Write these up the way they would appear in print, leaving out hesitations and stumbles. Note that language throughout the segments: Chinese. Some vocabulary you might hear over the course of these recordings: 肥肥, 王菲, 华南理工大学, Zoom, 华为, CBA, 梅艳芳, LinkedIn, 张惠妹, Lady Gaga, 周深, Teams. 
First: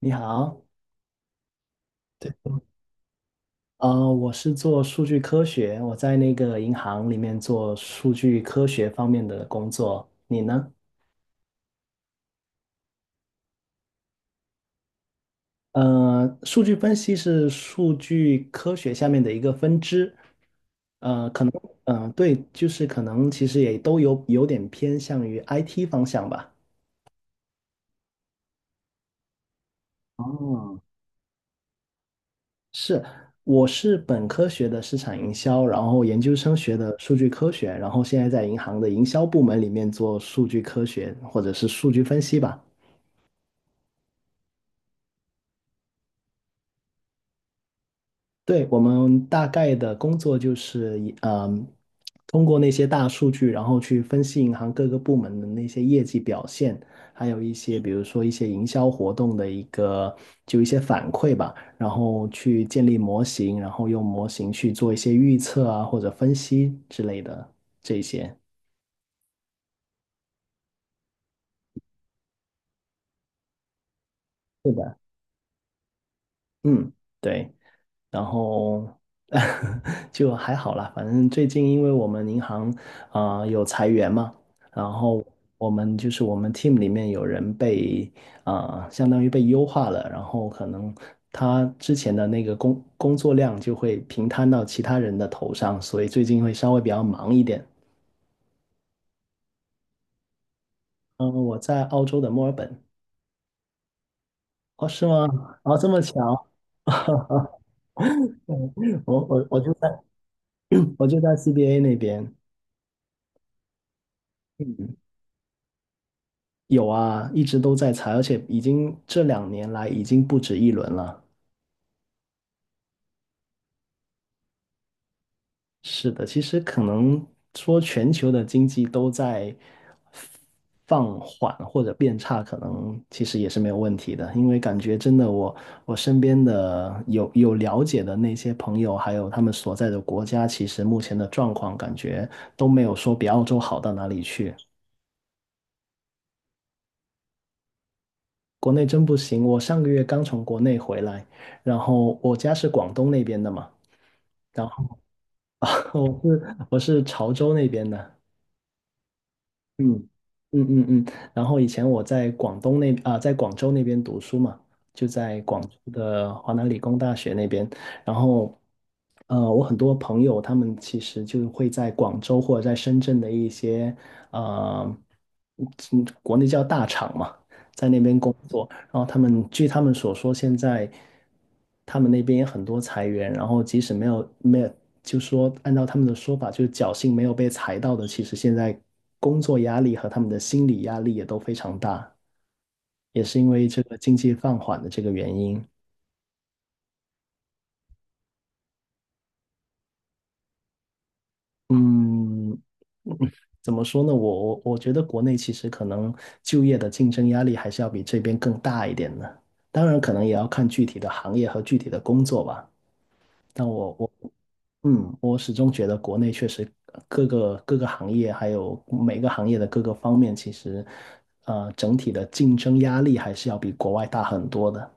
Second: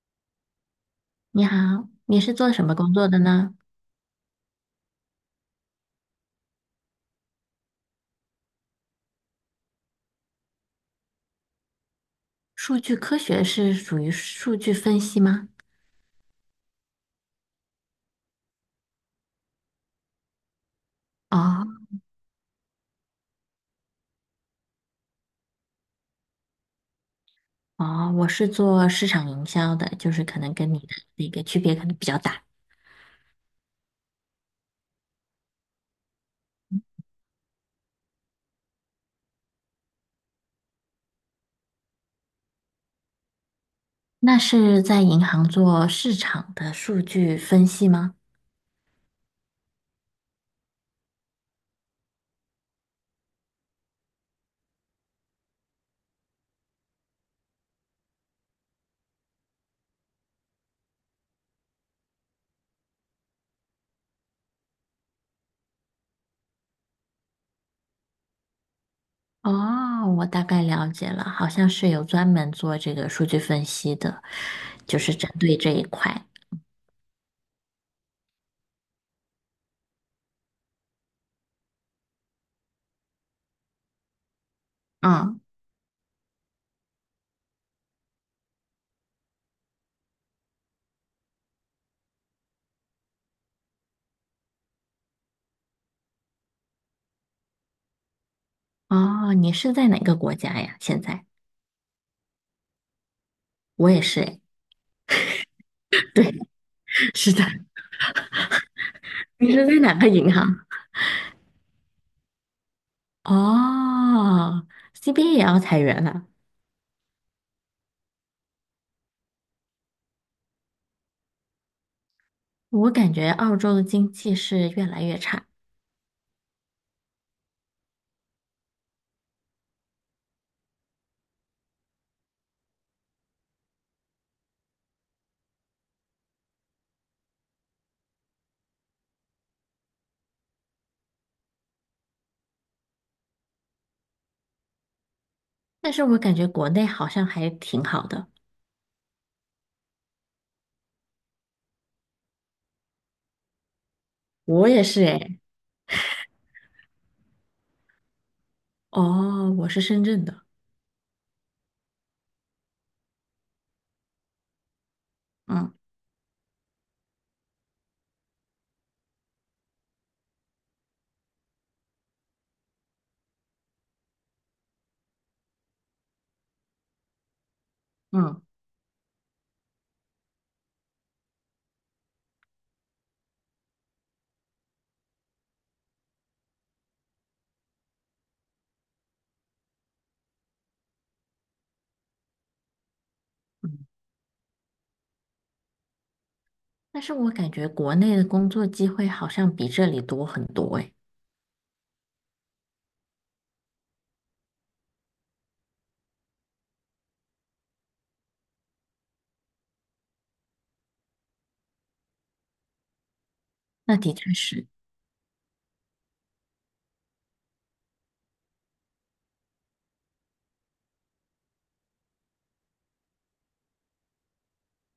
你好。你好，你对，是做什么工作的呢？我是做数据科学，我在那个银行里面做数据科学方面的工作。你呢？数据科学是属于数据分析吗？数据分析是数据科学下面的一个分支。哦嗯、对，就是可能其实也都有点偏向于 IT 方向吧。哦，我是做市场营销的，就是可能跟你哦，的那个区别可能比较大。是，我是本科学的市场营销，然后研究生学的数据科学，然后现在在银行的营销部门里面做数据科学或者是数据分析吧。那是在银行做市场的数据分析吗？对，我们大概的工作就是以通过那些大数据，然后去分析银行各个部门的那些业绩表现，还有一些比如说一些营销活动的一个就一些反馈吧，然后去建立模型，然后用模型去做一些预测啊或者分析之类的这些。哦，我大概了解了，好像是有专门做这个数据分析的，是就的。是针对这一块。嗯，对。然后 就还好啦。反正最近因为我们银行有裁员嘛，然后嗯，我们 team 里面有人被相当于被优化了，然后可能他之前的那个工作量就会平摊到其他人的头上，所以最近会稍微比较忙一点。哦，你是在哪个国家呀？现在嗯、我在澳洲的墨尔本。我也是诶，哦，是吗？哦，这么对，巧。是的。我我你我是就在在 哪个银行？我就在 CBA 那边。哦，CBA 也要裁员了。有啊，一直都在裁，而且已经这两年来已经不止一轮了。我感觉澳洲的经济是越来越差，是的，其实可能说全球的经济都在放缓或者变差，可能其实也是没有问题的。因为感觉真的我，我身边的有了解的那些朋友，还有他们所在的国家，其实目前的状况感觉都没有说比澳洲好到哪里去。但是我感觉国内好像还挺好的。国内真不行，我上个月刚从国内回来，然后我家是广东那边的嘛。然我也是诶，我是潮州那边的。哦，我是深嗯圳的，嗯。然后以前我在广东那在广州那边读书嘛，就在广州嗯的华南理工大学那边。然后，我很多朋友他们其实就会在广州或者在深圳的一些呃，国内叫大厂嘛，在那边工嗯作。然后他们据他们所说，现在他们那边也很多裁员，然后即使没有，就说按照他们的说法，就是侥幸没有被裁到的，其实现在工作压力和他们的心理压力也都非常大，也是因为嗯，这个经济放缓的这个原因。但是我感觉国内的工作机会好像比这里多很多诶。嗯，怎么说呢？我觉得国内其实可能就业的竞争压力还是要比这边更大一点的，当然可能也要看具体的行业和具体的工作吧。但我那我的确是，嗯，我始终觉得国内确实各个行业，还有每个行业的各个方面，其实整体的竞争压力还是要比国外大很多的。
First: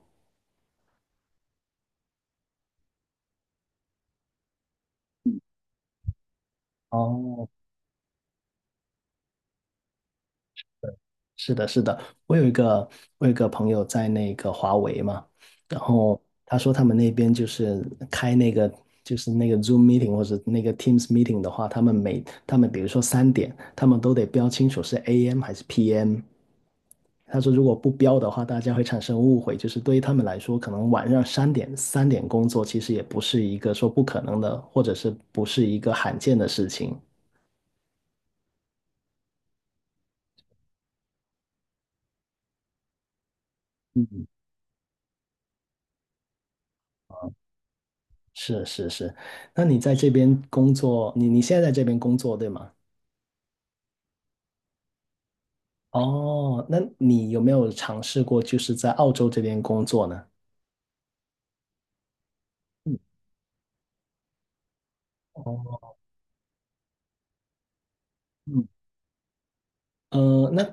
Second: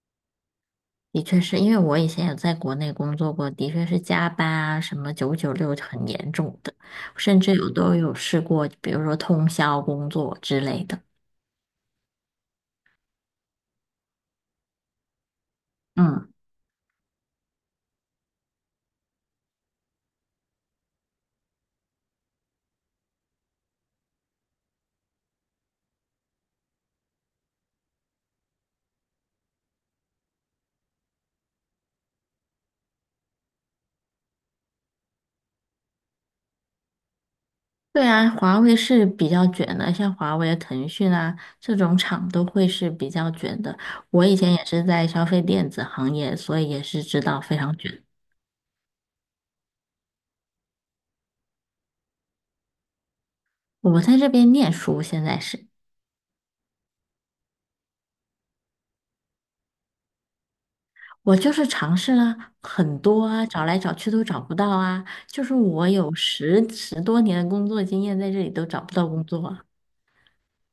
的确是因为我以前有在国内工作过，的确是加班啊，什么九九六很严重的，甚哦，至有都有试过，比如说通宵工作之类的。是的，是的。我有一个我有一个朋友在那个华为嘛，然后嗯。他说他们那边就是开那个就是那个 Zoom meeting 或者那个 Teams meeting 的话，他们比如说三点，他们都得标清楚是 AM 还是 PM。他说，如果不标的话，大家会产生误会，就是对于他们来说，可能晚上三点工作，其实也不是一个说不可能的，或者是不是一个罕见的事情。对啊，华为是比较卷的，像华为、腾讯啊这种厂都会是比较卷的。我嗯，以前也是在消费电子行业，所以也是知道非常卷。是是是。那你在这边工作，你现在在这边工作，对吗？我在这边念书，现在是哦，那你有没有尝试过就是在澳洲这边工作呢？我就是尝试了嗯很多啊，找来找去都找不到啊。就是我哦。有十多年的工作经验，在这里都嗯。找不到工作啊。呃，那，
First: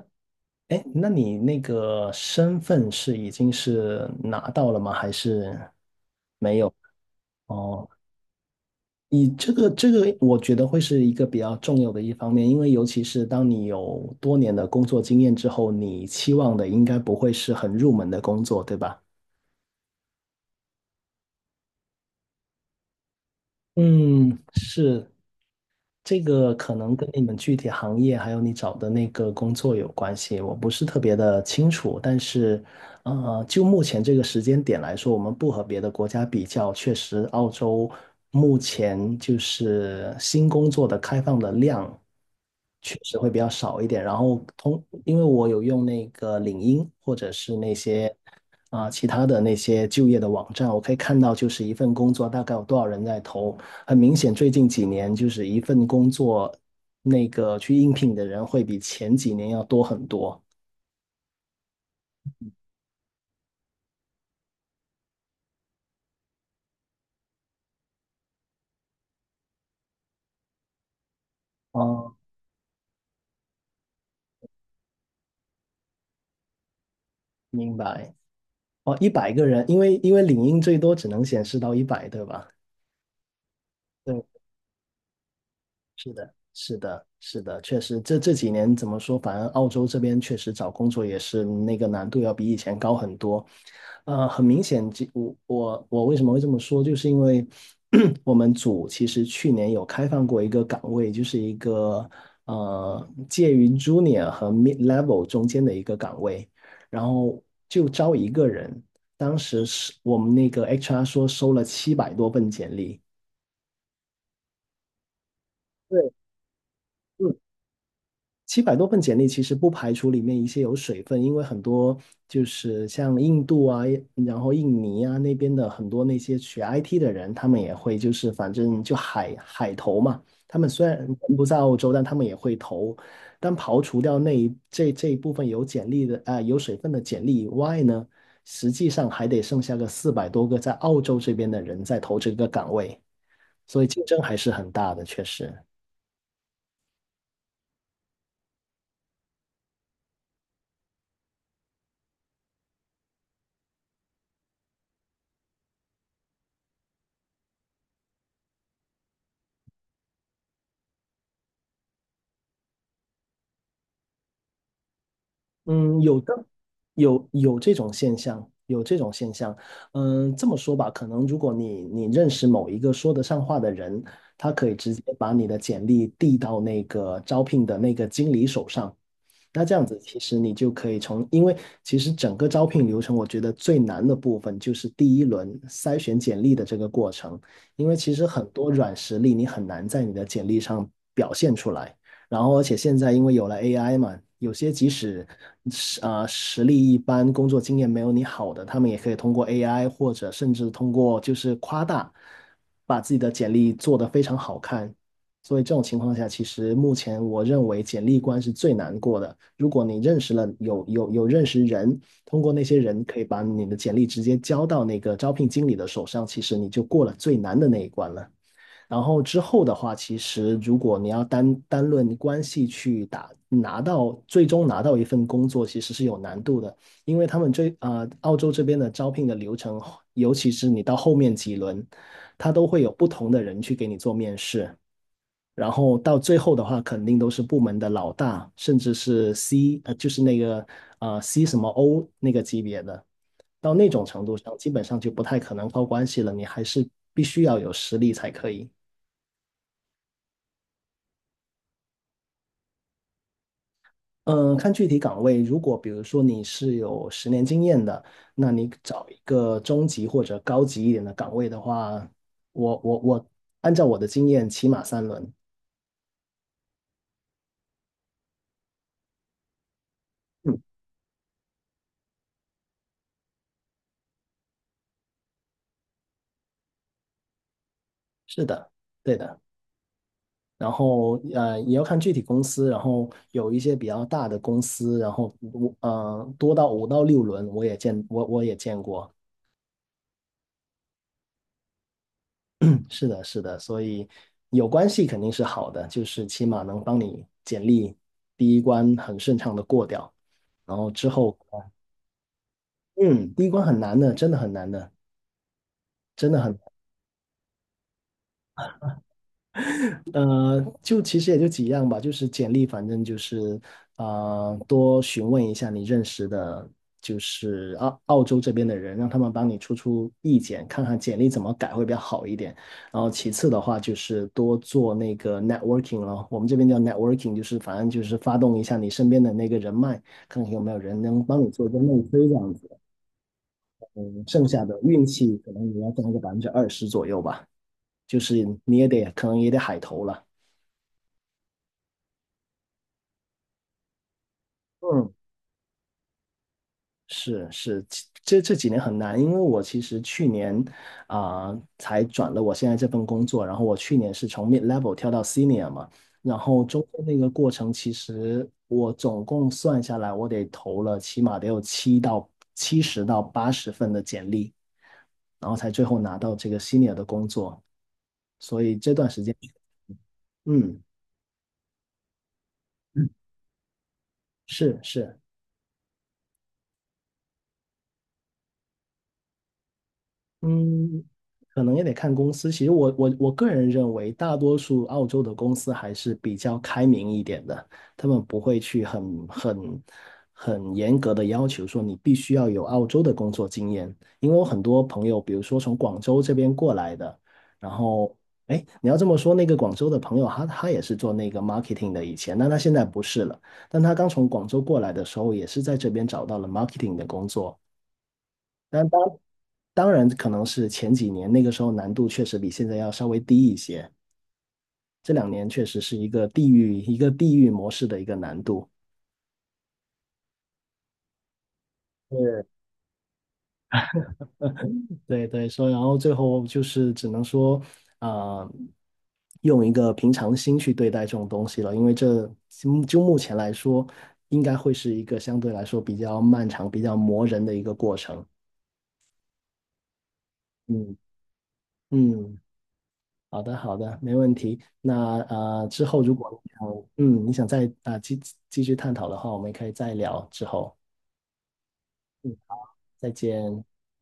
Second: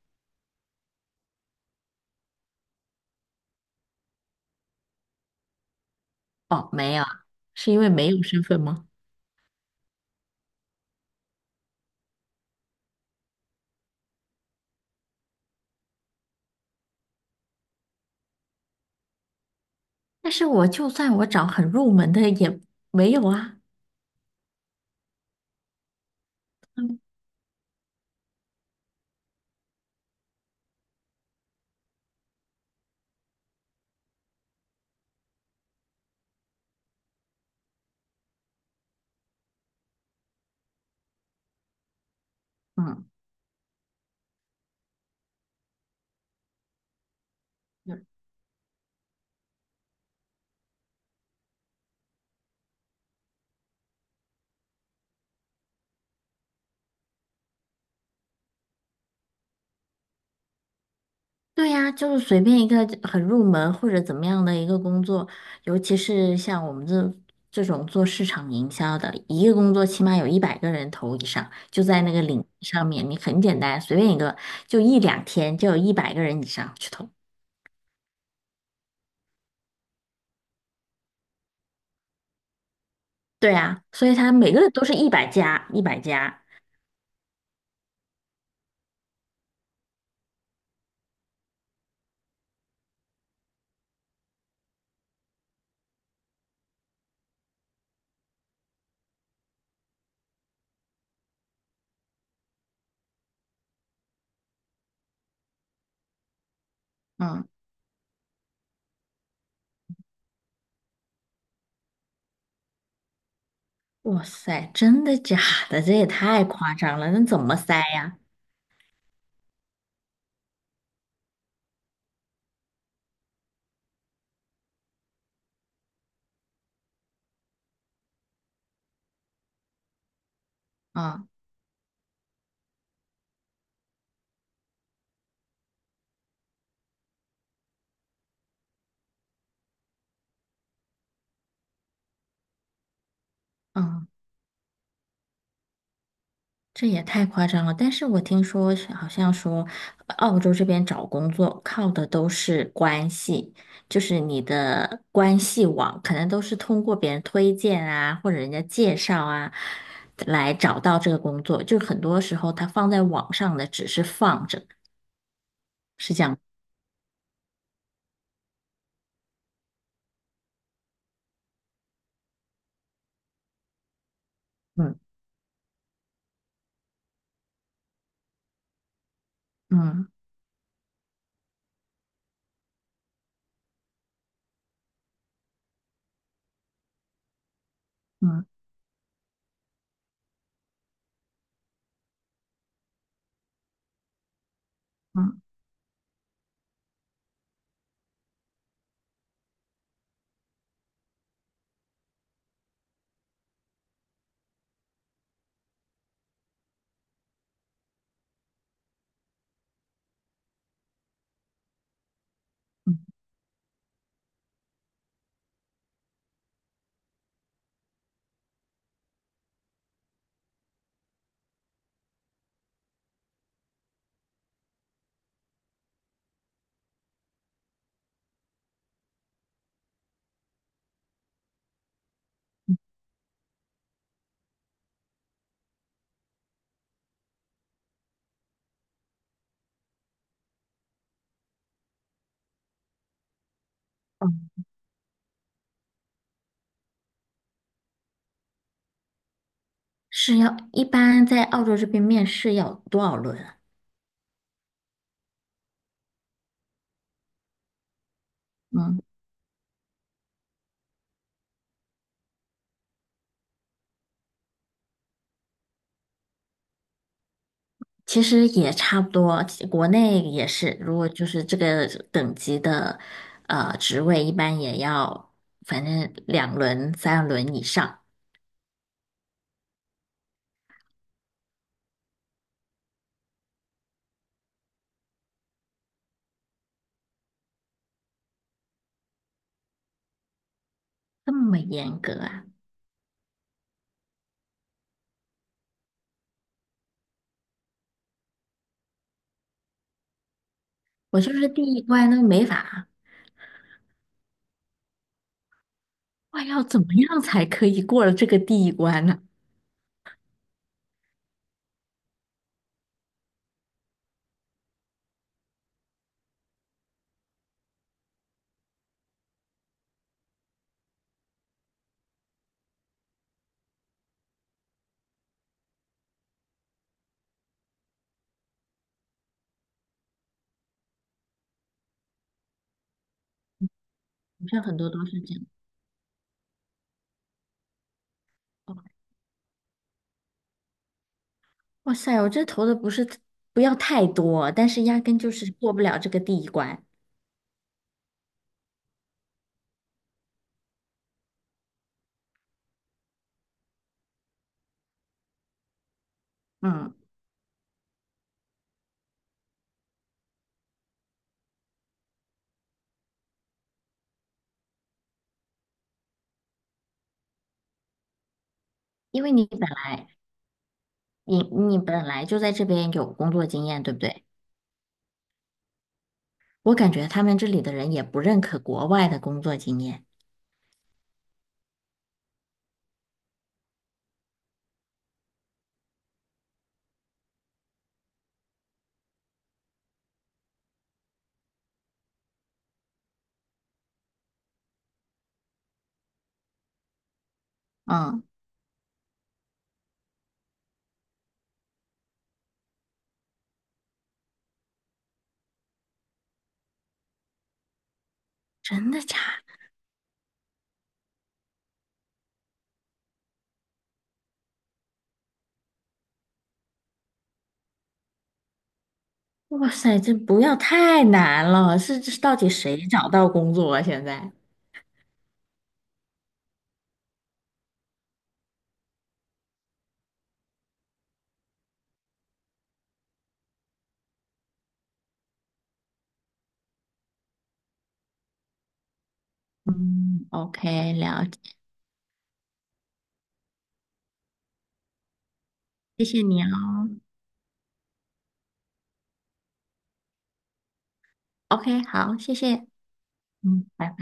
哎，那你那个身份是已经是拿到了吗？还是没哦，有？没有啊，是因哦，为没有身份吗？你这个，我觉得会是一个比较重要的一方面，因为尤其是当你有多年的工作经验之后，你期望的应该不会是很入门的工作，对吧？但是我就算我找很入门的也没有啊。嗯，是。这个可能跟你们具体行业还有你找的那个工作有关系，我不是特别的清楚，但是，就目前这个时间点来说，我们不和别的国家比较，确实澳洲目前就是新工作的开放的量。确嗯。实会比较少一点。然后通，因为我有用那个领英或者是那些其他的那些就业的网站，我可以看到就是一份工作大概有多少人在投。很明显，最近几年就是一份工作那个去应聘的人会比前几年要多很多。对呀，就是随便一个很入门或者怎么样的一个工作，尤其是像我们这种做市场营销的，一个工作起码有一百个人投以上，就在那哦，个领域上面，你很简单，随便一个，就一两天就有一百个人以上去投。明白。哦，100个人。因为因为领英最多只能显示到一百，对吧？对啊，所以对，他每个人都是一百加，一百加。是的，是的，确实。这这几年怎么说，反正澳洲这边确实找工作也是那个难度要比以前高很多。很明显，这我为什么会这么说，就是因为 我们组其实去年有开放过一个岗位，就是一个介于 junior 和 mid level 中间的一个岗位，然后嗯，就招一个人，当时是我们那个 HR 说收了700多份简历。哇塞，真的假的？这也对。太夸张了，那嗯。怎么塞呀？七百多份简历其实不排除里面一些有水分，因为很多就是像印度啊，然后印尼啊那边的很多那些学 IT 的人，他们也会就是反正就海投嘛，他们虽然人嗯不在澳洲，但他们也会投。但刨除掉那一这一部分有简历的有水分的简历以外呢，实际上还得剩下个400多个在澳洲这边的人在投这个岗位，所以竞嗯。争还是很大的，确实。这也太夸张了，但是我听说是好像说，澳洲这边找工作靠的都是关系，就是你的关系网，可能都是通过别人推荐啊，或者人家介绍啊，来找到这个工作。就很多时候他放在网上的只是放着，嗯，是有这的。样。有有这种现象，有这种现象。嗯，这么说吧，可能如果你认识某一个说得上话的人，他可以直接嗯把你的简历递到那个招聘的那个经理手上。那这样子，嗯其实你就可以从，因为其实整个招聘流程，我觉得最难的部分就是第1轮筛选简历的这个过程，因为其实嗯很多软实力你很难在你的简历上表现出来。然后而且现在因为有了 AI 嘛，有些即使嗯实力一般、工作经验没有你好的，他们也可以通过 AI 或者甚至通过就是夸大，把自己的简历做得非常好看。所以这种情况下，其实目前我认为简历关是最难过的。如果你认识了有认识人，通过那些人可以把你的简历直接交到那个招聘经理的手上，其实你就过了最难的那一关了。然后之后的话，其实如果你要单单论关系去打拿到最终拿到一份工作，其实是有难度的，因为他们这澳洲这边的招聘的流程，尤其是你到后面几轮，他都会有不同的人去给你做面试，然后到最后的话，肯定都是部门的老大，甚至是 就是那个C 什么 O 那个级别的。到那种程度上，嗯，基本上就不太可能靠关系了，你还是必须要有实力才可以。是要一般在澳洲这边面试要多少轮啊？嗯，看具体岗位。如果比如说你是有10年经验的，那你找嗯一个中级或者高级一点的岗位的话，我我我按照我的经验，起码3轮。其实也差不多，国内也嗯，是，如果就是这个等级的职位，一般也要反正2轮、3轮以上，是的，对的。然后也要看具体公司。然后有一些比较大的公司，然后我多到5到6轮，我也见过。这么严格啊！是的，是的。所以有关系肯定是好的，就是起码能帮你简历第一关很顺畅的过掉。然后之我就后，是第一关都没法，嗯，第一关很难的，真的很难的，真的哇，很难，要怎么样才可以过了这个第一关呢？就其实也就几样吧，就是简历，反正就是多询问一下你认识的，就是澳洲这边的人，让他们帮你出出意见，看看简历怎么改会比较好一点。然后其次的话，就是多做那个 networking 咯，我们这边叫 networking，就是反正就是发动一下你身边的那个人脉，看看有没有人能帮你做一个内推这样子。好剩像下很的多都运是这气样。可能也要占一个20%左右吧，就是你也哦得可能也得海投了。哇塞，我这投的不是不要太多，但是压嗯，根就是过不了这个第一关。是是，这几年很难，因为我其实去年才转了我现在这份工作，然后我去年是从 mid level 跳到 senior 嘛，然后中嗯，间那个过程，其实我总共算下来，我得投了起码得有70到80份的简历，然后才最后拿到这个 senior 的工作，所以这段时因为间，你本来嗯，你你本来就在这边有工作经验，对不对？是是。我感觉他们这里的人也不认可国外的工作经验。嗯，可能也得看公司。其实我个人认为，大多数澳洲的公司还是比较开明一点的，他们不会去很严格的要求说你必须要有澳洲的工作经验。因为我很多朋友，比如说从广州这边过来的，然后嗯，哎，你要这么说，那个广州的朋友他也是做那个 marketing 的以前，但他现在不是了。但他刚从广州过来的时候，也是在这边找到了 marketing 的工作。但真当。的假当然，可能是前几年那个时候难度确实比现在要稍微低一些，这2年确实是一个地域模式的一个难度。的？哇塞，这不要太难了，是这到对底谁找到工作啊？现在？对对，所以然后最后就是只能说，啊、用一个平常心去对待这种东西了，因为这就目前来说，应该会是一个相对来说比较漫长、比较磨人的一个过程。嗯，OK,嗯了解，嗯。好的，好的，没问题。那之后谢如谢果你你想，哦。嗯，你想再继续探讨的话，我们可以再聊。之后 OK,好，谢谢。再见。嗯，拜拜。